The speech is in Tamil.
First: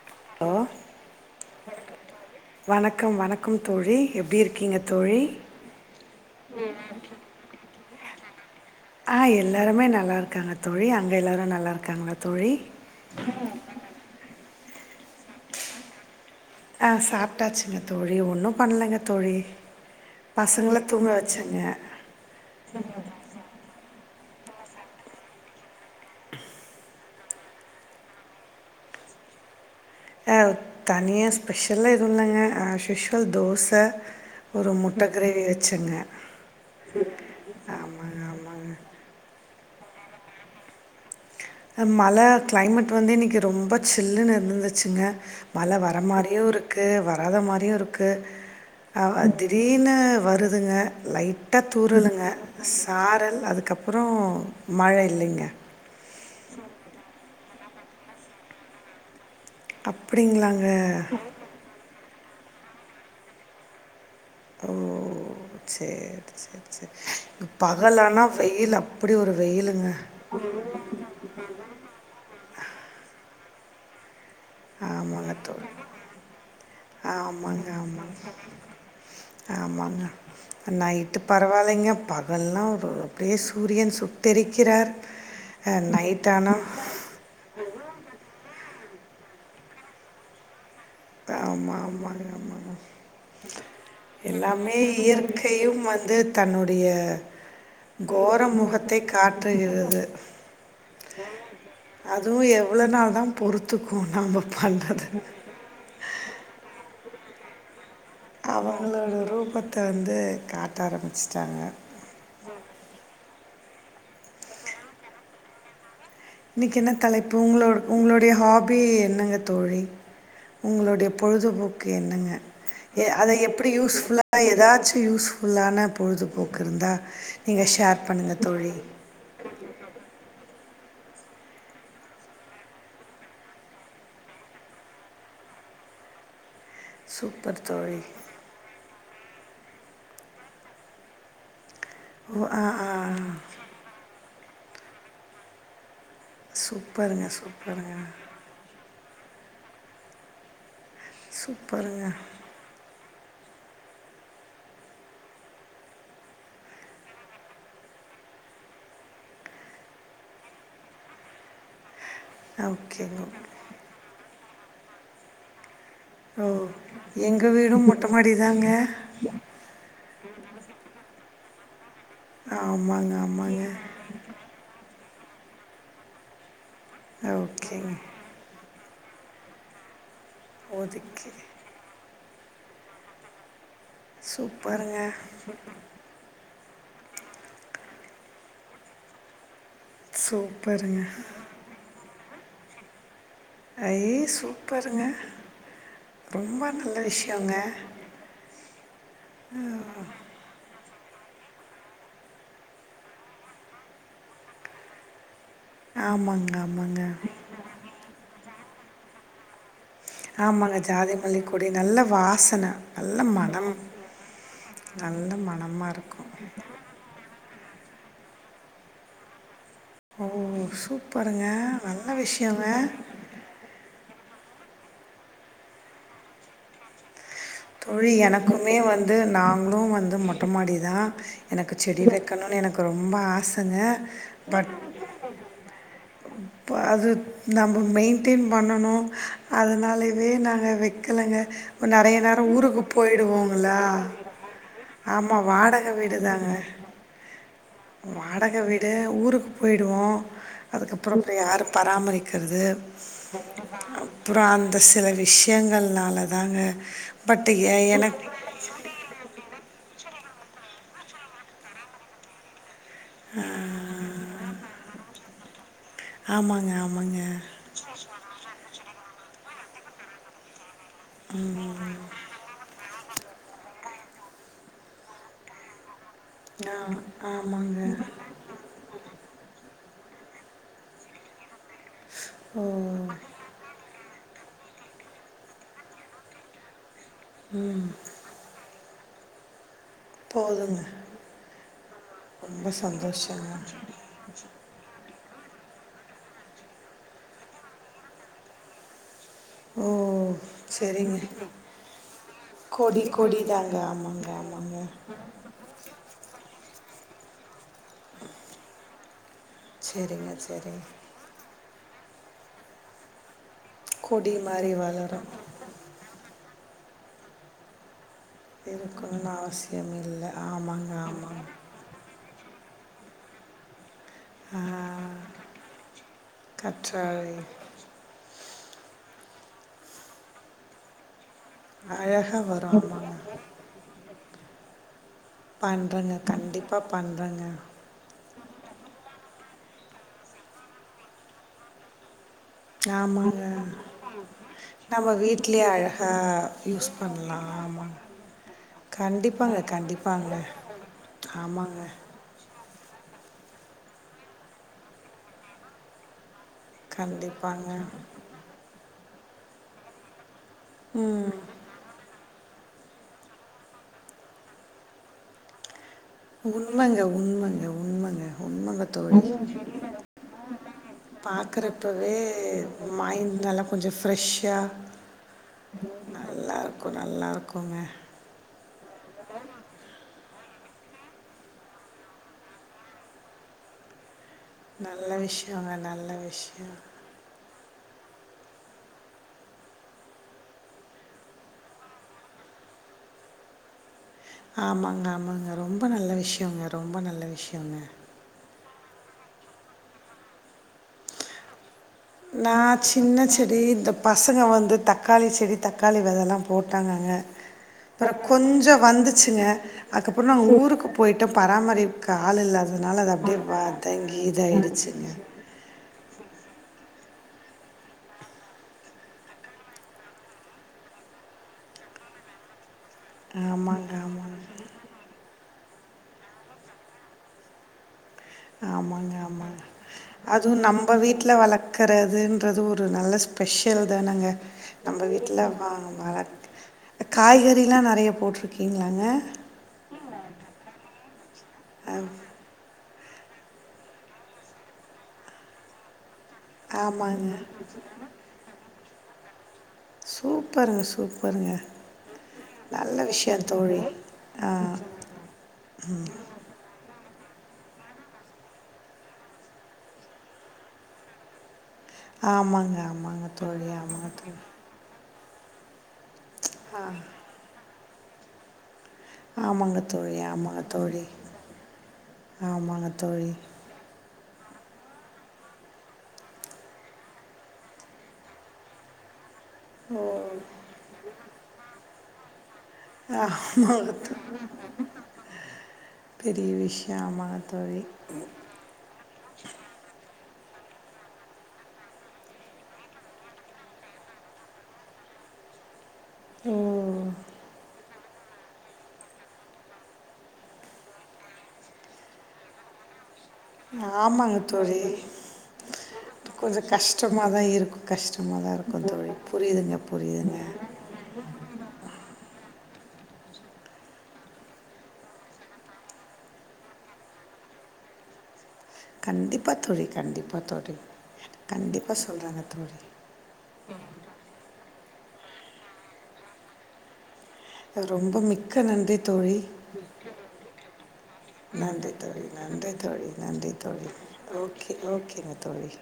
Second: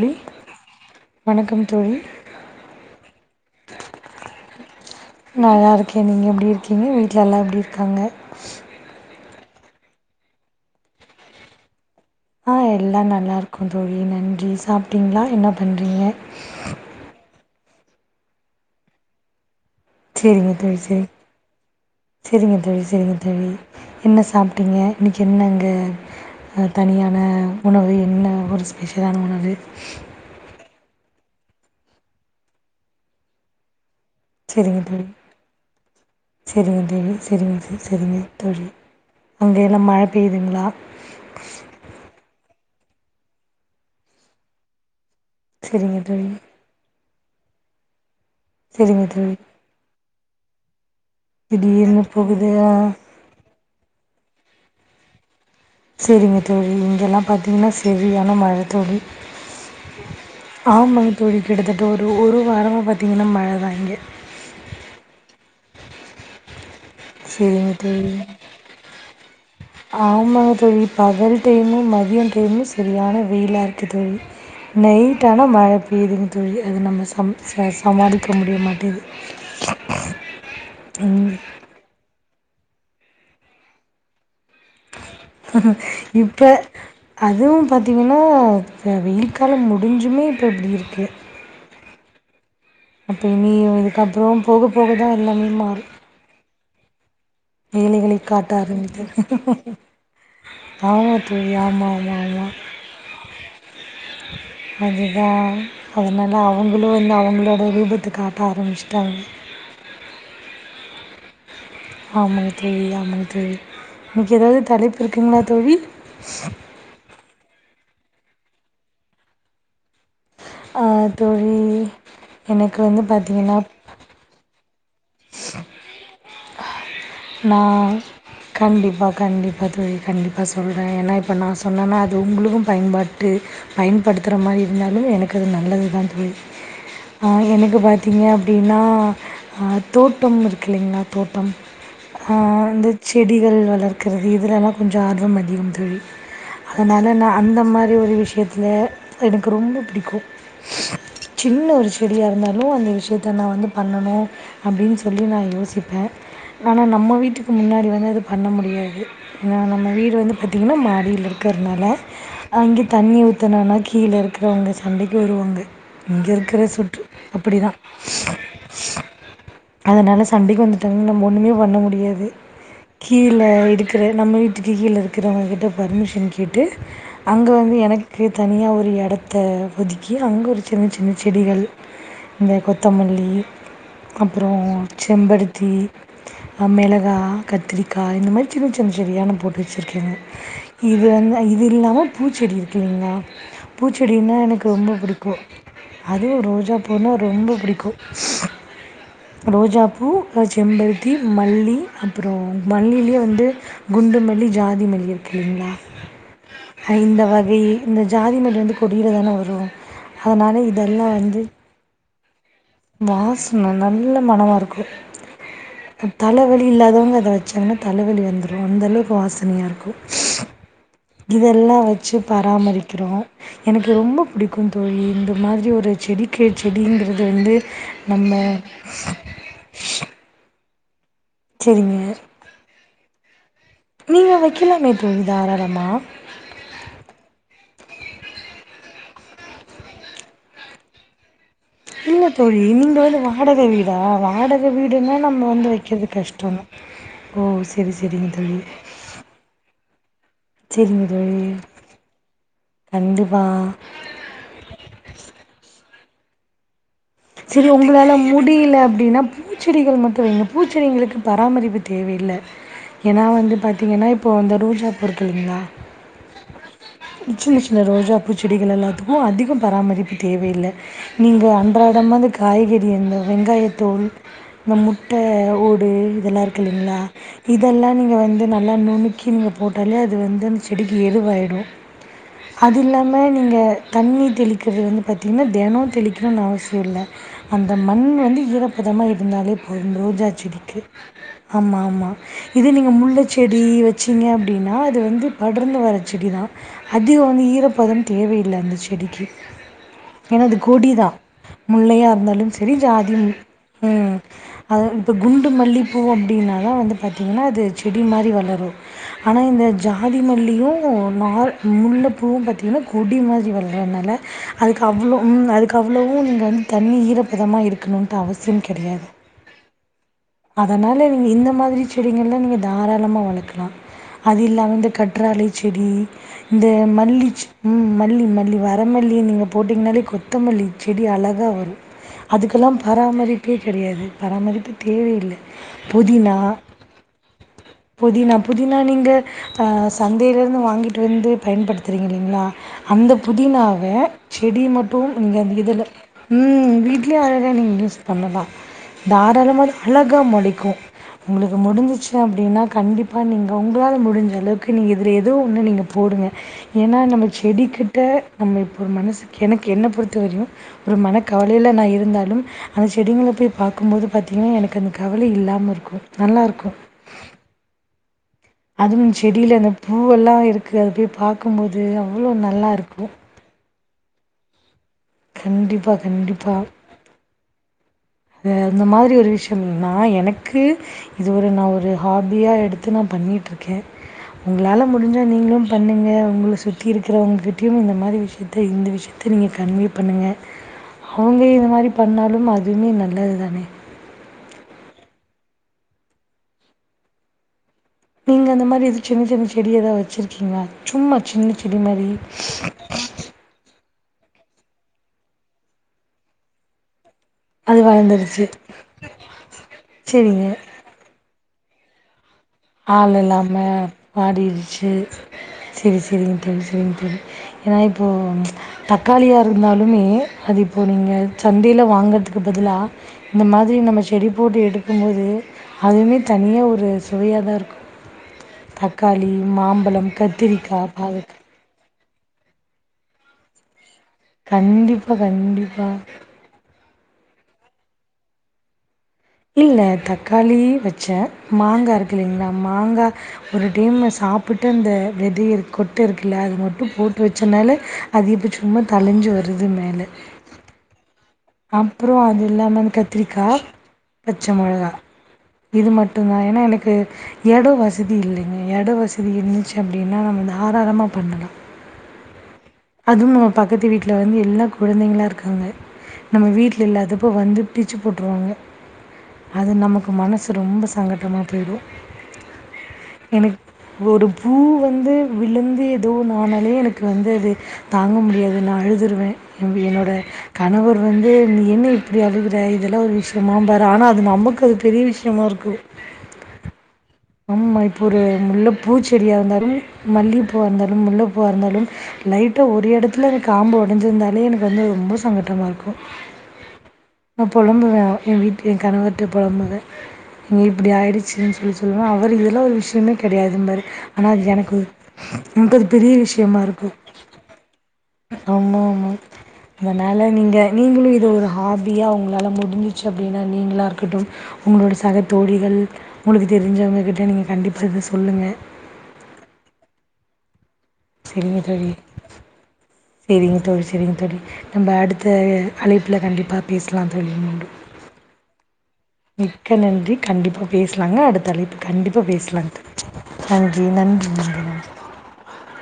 ழி ஹலோ வணக்கம் தோழி வணக்கம் வணக்கம் தோழி எப்பிடி இருக்கீங்க தோழி நல்லா இருக்கே நீங்க எப்டி இருக்கீங்க வீட்லல்லா எப்டி இருக்காங்க ஆஹ் எல்லாருமே நல்லா இருக்காங்க தோழி அங்க எல்லாரு நல்லா இருக்காங்ளா தோழி ஆ எல்லா நல்லாருக்கோ தோழி நன்றி சாப்பிட்டீங்ளா என்ன பண்றீங்க ஆ சாப்பிட்டாச்சுங்க தோழி ஒன்னு பண்ணலங்க தோழி சேரிங்க தோழி பசங்களை சேர் தூங்க வச்சேங்க செரிங்க தோழி சேரிங்க தோழி என்ன சாப்பிட்டீங்க இன்னைக்கி என்ன அங்க அ தனியான உணவு என்ன ஒரு ஸ்பெஷலான உணவு ஆ தனியா ஸ்பெஷலா எதுவுல்லங்க ஆஷிஷ்வல் தோச ஒரு சேரிங்க முட்ட தோழி கிரேவி வச்சங்க செரிங்க தோழி அங்க என்ன மழ பெய்யுதுங்களா மழ கிளைமேட் வந்து இன்னைக்கு ரொம்ப சில்லுன்னு இருந்துச்சுங்க மழ வர சேரிங்க தோழி மாரியு இருக் கு வராத மாரியு இருக்கு சேரிங்க தோழி திடீர்னு வருதுங்க லை ட்ட திடீர்னு தூரலுங்க போகுது ஆ சாரல் அதுக்கப்றோ மழ இல்லிங்க செரிங்க தோழி இங்கெல்லா பாத்திங்னா செரியான மழ தோழி அப்படிங்களாங்க. ஆமாங் தோழி கிட்டத்தட்ட ஒரு ஒரு வாரமா பார்த்தீங்னா மழ தா இங்க ஓ சேர் சேர் இங்க சரிங்க தோழி. பகலனா வெயில் அப்டி ஒரு வெயிலுங்க ஆமாங்க தோழி. பகல் டைமு மதிய டைமு செரியான வெயிலாருக்கு தோழி நைட் ஆமாங்க ஆனா தோழி. மழ பெய்துங்க தோழி அது நம்ம சம் ஆமாங்க, ச ஆமாங்க. சமாளிக்க முடிய மாட்டேன்து ஆமாங்க நைட்டு பரவால்லிங்க பகல்லா ஒரு அப்டியே சூரியன் சுட் டெரிக்கிறார் நைட் ஆனா அதுவு பாத்திங்கன்னா இப்ப வெயில் காலம் முடிஞ்சுமே இப்ப இப்டி இருக்கு ஆ ஆமா ஆமாங்க ஆமாங்க அப்ப இனி இதுக்கப்புறம் போக எல்லாமே போக தான் எல்லாமே இயற்கையு மாறும். வந்து தன்னுடைய வேலைகளை கோர காட்ட முகத்தை ஆரம்பிக்கும். காட்டுகிறது ஆமா தோழி. ஆமா, ஆமா, அதுவு ஆமா. எவ்ளோ நாள் தா பொறுத்துக்கு நம்ம பண்றத அதுதான். அதனால அவங்களு வந்து அவங்களோட ரூபத்து அவங்களோட ரூபத்த வந்து காட்ட ஆரம்பிச்சிட்டாங்க ஆமங்க தோழி ஆமங்க தோழி இன்னைக்கு ஏதாவது தலைப்பு இருக்குங்ளா தோழி இன்னைக்கு என்ன தலைப்பு உங்ளோட உங்களுடைய ஹாபி என்னங்க தோழி ஆ உங்களுடைய தோழி, பொழுதுபோக்கு என்னங்க எனக்கு வந்து எ அத பார்த்தீங்கன்னா எப்டி யூஸ்ஃபுல்லா எதாச்சு யூஸ்ஃபுல்லான பொழுதுபோக்கு இருந்தா நீங்க ஷேர் பண்ணுங்க தோழி பா கண்டிப் பா தோழி கண்டிப்பா சொல்றே ஏனா இப்ப நான சொன்னனா அது உங்களுக்கும் பயன்பாட்டு பயன்படுத்துற மாரி இருந்தாலு எனக்கு அது நல்லது தா தோழி சூப்பர் எனக்கு ஹா தோழி. பாத்தீங்க அப்டினா தோட்டம் இருக்கு இல்லிங்ளா தோட்டம் ஓ! ஆ, ஆஹ் இந்த ஆ. செடிகள் வளர்க்கிறது இதுலல்லா கொஞ்சம் ஆர்வம் அதிகம் தோழி அதனால சூப்பருங்க, நா அந்த மாரி சூப்பருங்க, ஒரு விஷ்யத்துல எனக்கு ரொம்ப பிடிக்கும் சின்ன ஒரு சூப்பருங்க. செடியா இருந்தா லு அந்த விஷயத்த நா வந்து பண்ணணு அப்டின் சொல்லி நா யோசிப்பே ஆனா நம்ம வீட்டுக்கு முன்னாடி வந்து அது பண்ண முடியாது ஏனா நம்ம வீடு வந்து பாத்திங்னா மாடியில இருக் கற்னால அங்கே தண்ணி ஓகேங்க. ஊத்துனோனா கீழ இருக்கறவங்க சண்டைக்கு வருவாங்க இங்க ஓ! இருக்குற சுற்று எங்க அப்படிதா வீடும் மொட்டை மாடி தாங்க. அதனால சண்டைக்கு வந்துட்டாங்கனா நம்ம ஒன்னுமே பண்ண முடியாது ஆமாங்க, கீழ ஆமாங்க. எடுக் நம்ம வீட்டுக்கு கீழே இருக்கிறவங்க கிட்ட பர்மிஷன் கேட்டு அங்கே வந்து ஓகேங்க. எனக் தனியா ஒரு எடத்த ஒதுக்கி அங்க ஒரு சின்ன சின்ன ஒதுக்கி. செடிகள் இந்த கொத்தமல்லி அப்றோ சூப்பருங்க, செம்பருத்தி மெளகா கத்திரிக்கா இந்த மாரி சின்ன சின்ன செடியா நா போட்டு வெச்சிருக்கே இது சூப்பருங்க. வந் இது இல்லாமல் பூச்செடி இருக்கீங்ளா ஐ பூச்செடினா எனக்கு ரொம்ப சூப்பருங்க புடிக்கு அதுவு ரொம்ப ரோஜா நல்ல பூனா ரொம்போ விஷயங்க புடிக்கு ரோஜாப்பூ செம்பரு தி மல்லி அப்பறோ மல்லிலே வந்து குண்டு மல்லி, ஜாதி மல்லி இருக்குல்லீங்ளா இல்லைங்களா ஆமாங்க ஆமாங்க ரி இந்த ஜாதி மல்லி வந்து கொடில தான வரு ஆமாங்க ஜாதி மல்லி கொடி நல்ல வாசன வாஸ்ன நல்ல மணமா இருக்கு நல்ல மணமாக இருக்கும் தல வலி இல்லாதவங்க அத வெச்சாங்னா தலவலி வந்துரு அந்தளவுக்கு வாசனையா இருக்கு ம் ம் சூப் இதெல்லா வெச்சு பராமரிக்கிறோ எனக்கு ரொம்ப புடிக்கு தோழி இந்த மாதிரி ஒரு செடிக்கே செடிங்கிறது வந்து தோழி நம்ம எனக்குமே வந்து நாங்களு வந்து மொட்ட மாடி தா எனக்கு சரிங்க செடி வெக்கணுன் எனக்கு ரொம்ப ஆசங்க நீங்கள் பட் வைக்கலாமே தோழி தாராளமாக பா அது நம்ம மெய்ன்டென் பண்ணனு அதுனாலய்வே நாங்க வெக் கலங்க கொஞ் நெறைய இல்ல நே ரோ தோழி ஊருக்கு நீங்க வந்து வாடகை போய்டுவோங்ளா வீடா வாடகை வீடுன்னா ஆமா நம்ம வந்து வாடக வைக்கிறது வீடுதாங்க கஷ்டந்தா ஓ செரி செரிங்க தோழி வாடக வீடு ஊருக்கு போய்டுவோ செரிங்க அதுக்கப்றோ இப்ப தோழி யாரு பராமரிக்கறது கண்டிப்பா அப்பறோ அந்த சில விஷ்யங்கள்னால தாங்க பட் செரி உங்களால எனக்கு முடியில அப்டின்னா பூச்செடிகள் மட்டு வெய்ங்க பூச்செடிங்ளுக்கு பராமரிப்பு தேவயில்ல ஏனா வந்து பாத்தீங்கன்னா இப்போ அந்த ரோஜா பூ இருக்கில்லீங்ளா ஆமாங்க ஆமாங்க இந்த ரோஜா பூச்செடிகள் எல்லாத்துக்கு அதிகோ பராமரிப்பு தேவயில்ல நீங்க அந் சும்மா காய்கறி இந்த வெங்காயத்தோல் இந்த முட்ட ஓடு இதெல்லா ஆ இருக்கில்லீங்ளா ஆமாங்க இதெல்லா நீங்க வந்து நல் லா நுணுக்கி நீங்க போட்டாலே அது வந்து அந் செடிக்கு எருவாய்டு ஓ அது இல்லாம நீங்க தண்ணி தெளிக்கறது வந்து பாத்தீங்னா தெனோ தெளிக்கணுன் அவசியோ இல்ல அந்த மண் வந்து ஈரப்பதமா இருந்தாலே போ து ரோஜா செடிக்கு போதுங்க ஆமா ஆமா இது ரொம்ப நீங்க முல்ல சந்தோஷங்க செடி வெச் சீங்க அப்டினா அது வந்து படர்ந்து வர செடி தா அதிகோ வந்து ஈரப்பதம் தேவயில்ல அந்த செடிக்கு ஓ ஏனா அது கொடிதா சரிங்க முல்லையா இருந்தாலும் செரி கொடி ஜாதிம் கொடி தாங்க ம் ஆமாங்க ஆமாங்க அத இப்ப குண் டு மல்லிப்பூ அப்டின்னாலு வந்து பாத்தீங்கன்னா அது செடி மாரி வளரு ஆனா இந்த ஜாதி சரிங்க மல்லியு சரிங்க நால் முல்ல பூவு பாத்தீங்ன்னா கொடி மாரி வளரு அதுனால கொடி மாதிரி அதுக்கு அவ்ளோ வளரும் ம் அதுக்கு அவ்ளவு நீங்க வந் தண்ணி ஈரப்பதமா இருக்கணுன்ட்டு அவ சியம் கெடையாது இருக்கணும்னு அவசியம் இல்லை ஆமாங்க அதனால நீங்க ஆமாங்க இந்த மாதிரி செடிங்கல்லா நீங்க தாராளமா வளக்கலா அது ஆ, இல்லாம இந்த கற்றாழை செடி இந்த மல்லி கற்றாழை செ ம் மல்லி மல்லி வரமல்லிய நீங்க போட்டீங்னாலே கொத்தமல்லி செடி அழகா வரு அழகாக அதுக்கெல்லா வரும் ஆமாங்க பராமரிப்பே கெடையாது பராமரிப்பு தேவயில்ல பண்றங்க கண்டிப்பா பண்றங்க புதினா புதினா நீங்க ப சந்தைலிர்ந்து வாங்கிட்டு வந்து பயன்படுத்துறீங்க இல்லீங்ளா அந்த ஆமாங்க புதினாவ செடிய மட்டு நம்ம நீங்க அந்த இ வீட்லயே துல அழகாக ம் யூஸ் வீட்லயே பண்ணலாம் அழகா நீங்க யூஸ் ஆமாங்க பண்ணலா கண்டிப்பாங்க தாராளமா அழகா கண்டிப்பாங்க மொளைக்கு உங்களுக்கு ஆமாங்க முடிஞ்சிச்சு அப்டினா கண்டிப்பா நீங்க உங்ளால முடிஞ்சளவுக்கு நீங்க இதுல எதோ ஒன்னு நீங்க போடுங்க ஏன்னா நம்ம கண்டிப்பாங்க செடிக்கிட்ட நம்ம இப்போ ஒரு மனசுக்கு எனக்கு என்ன பொறுத்த வரையு ஒரு மன கவலைல நா இருந்தாலு அந்த செடிங்கள போய் பாக்கும்போது பாத்திங்கன்னா எனக்கு அந்த கவலை இல்லாம இருக்கு உண்மங்க உண்மங்க உண்மங்க உண்மங்க அதுவும் தோழி செடியில அந்த பூவெல்லாம் இருக்கு அது போய் பார்க்கும்போது பாக்கறப்பவே அவ்வளோ நல்லா இருக்கும் மைண்ட் நல்லா கொஞ்சோ ஃப்ரெஷ்ஷா கண்டிப்பா கண்டிப்பா கு நல்லாருக்குங்க ஆ அந்த மாதிரி ஒரு விஷயம்னா எனக்கு இது ஒரு நா ஒரு ஹாபியா எடுத்து நா பண்ணிட்டுருக்கே உங்களால நல்ல முடிஞ்சா நீங்களு விஷயங்க பண்ணுங்க நல்ல உங்கள விஷயம் சுத்தி இருக்க றவங்ககிட்டயு இந்த மாதி விஷயத்த இந்த விஷயத்த நீங்க கன்வே பண்ணுங்க ஹோம்வே இந்த மாரி பண்ணாலு அதுமே நல்லது தானே ஆமாங்க ஆமாங்க ரொம்ப நல்ல விஷயங்க ரொம்ப நல்ல விஷயங்க நீங்க அந்த மாரி எது சின்ன சின்ன செடி ஏதாவது வச்சிருக்கீங்களா சும்மா சின்ன செடி மாதி நா சின்ன செடி இந்தப் பசங்க வந்து தக்காளி செடி தக்காளி விதெல்லா போட்டாங்கங்க அது அப்பறோ வளர்ந்துருச்சு. கொஞ்சோ வந்துச்சுங்க அதுக்கப்பறோ நா சரிங்க. ஊருக்கு போய்ட்டோ பராமரிக்க ஆள் இல்லாததுனால அது ஆள் அப்டியே வதங்கி இதாயிடுச்சுங்க செரி செரிங்க தோழி செரிங்க தோழி ஏன்னா இப்போ தக்காளியா இருந்தாலுமே அது இப்போ நீங்க சந்தேல வாங்கறதுக்கு பதிலா இந்த மாதிரி ஆமாங்க நம்ம செடி ஆமாங்க போட்டு எடுக்கும்போது அதுவுமே தனியா ஒரு சுவையாதா இருக்கு ஆமாங்க ஆமாங்க அதுவு நம்ப கத்திரிக்காய் வீட்ல பாவக்கா வளக் கறதுன்றது ஒரு நல்ல ஸ்பெஷல் தானங்க நம்ம கண்டிப்பா வீட்ல வா கண்டிப்பா வளக் இந்த காய்கறிலா நெறையா போட்ருக்கீங்களாங்க இல்ல தக்காளி வச்சே அ மாங்கா இருக்கு இல்லைங்களா மாங்கா ஒரு டைம் அத சாப்ட்டு அந்த வெதய கொட்டு இருக்குல்ல அது மட்டு போட்டு ஆமாங்க. வச்சோன்னாலே அது இப்ப சும்மா தழிஞ்சு வருது மேல பரங்கசூப் அப்பறோ அது இல்லாம இந்த கத்திரிக்கா விஷயம் தோழி. ஆ. பச்சை மொளகா இது மட்டுந்தா ஏன்னா எனக்கு எடோ வசதி இல்லைங்க எட வசதி இருந்துச்சு அப்டின்னா நம்ம தாராளமா பண்ணலா ஆமாங்க ஆம் அதுவு நம்ம பக்கத்து வீட்ல வந்து எல்லா குழந்தைங்களா இருக்காங்க நம்ம வீட்ல இல்லாத தப்போ வந்து பிச்சு போட்ருவாங்க அது ஆமாங்க நமக்கு தோழி, மனசு ஆமாங்க ரொம்ப தோழி. சங்கட்டமா போயிரு ஆமாங்க தோழி. எனக் ஒரு பூ வந்து விழுந்து ஏதோ ஒண்ணு ஆனாலே எனக்கு வந்து அது தாங்க முடியாது நா அழுதுருவே என்னோட கணவர் வந்து நீ என்ன இப்டி அழுகுற இதெல்லா ஒரு ஆமா. விஷயமாம்பாரு ஆனா அது நமக்கு அது பெரிய விஷயமா இருக்கு பெரிய விஷயோ ஆமா ஆமா இப்ப ஒரு முல்லப் பூச்செடியா இருந்தாலும் மல்லிகப்பூவா இருந்தாலும் முல்லப்பூவா இருந்தாலும் லைட்டா ஒரு இடத்துல அந்த காம்பு ஒடஞ்சிருந்தாலே எனக்கு வந்து ரொம்ப சங்கட்டமா இருக்கு ஓ நா பொழம்புவே எ வீட் எ கணவர்ட்ட புழம்புவே இங்க இப்டி ஆயிடுச்சுன்னு சொல்லி சொல் சொல்லுவே அவர் இதெல்லா ஒரு விஷ்யமே கெடையாதும்பாரு ஆனா ஆமாங்க அது எனக்கு தோழி. எனக்கு அது பெரிய விஷ்யமா இருக்கு மா தா இருக்கு கஷ்டமாக தா இருக்கு தொழில் புரியுதுங்க புரியுதுங்க நீங்களு இது ஒரு ஹாபியா உங்ளால முடிஞ்சிச்சு அப்டின்னா நீங்களாக இருக்கட்டு உங்களோட சகத்தோழிகள் உங்களுக்கு தெரிஞ்சவங்ககிட்ட நீங்க கண்டிப்பா இத சொல்லுங்க கண்டிப்பா தோழி கண்டிப்பா தோழி செரிங்க தோழி கண்டிப்பாக சொல்கிறாங்க தோழி செரிங்க தோழி செரிங்க தோழி நம்ம அடுத்த அழைப்பில கண்டிப்பா பேஸ்லா தோழி ரொம்ப மிக்க நன்றி தோழி மிக்க நன்றி. கண்டிப்பா பேசலாங்க. அடுத்த அழைப்பு நன்றி கண்டிப்பா தோழி நன்றி பேசலாங்க. தோ தோழி நன்றி தோழி நன்றி, நன்றி, ஓகே நன்றி. ஓகேங்க தோழி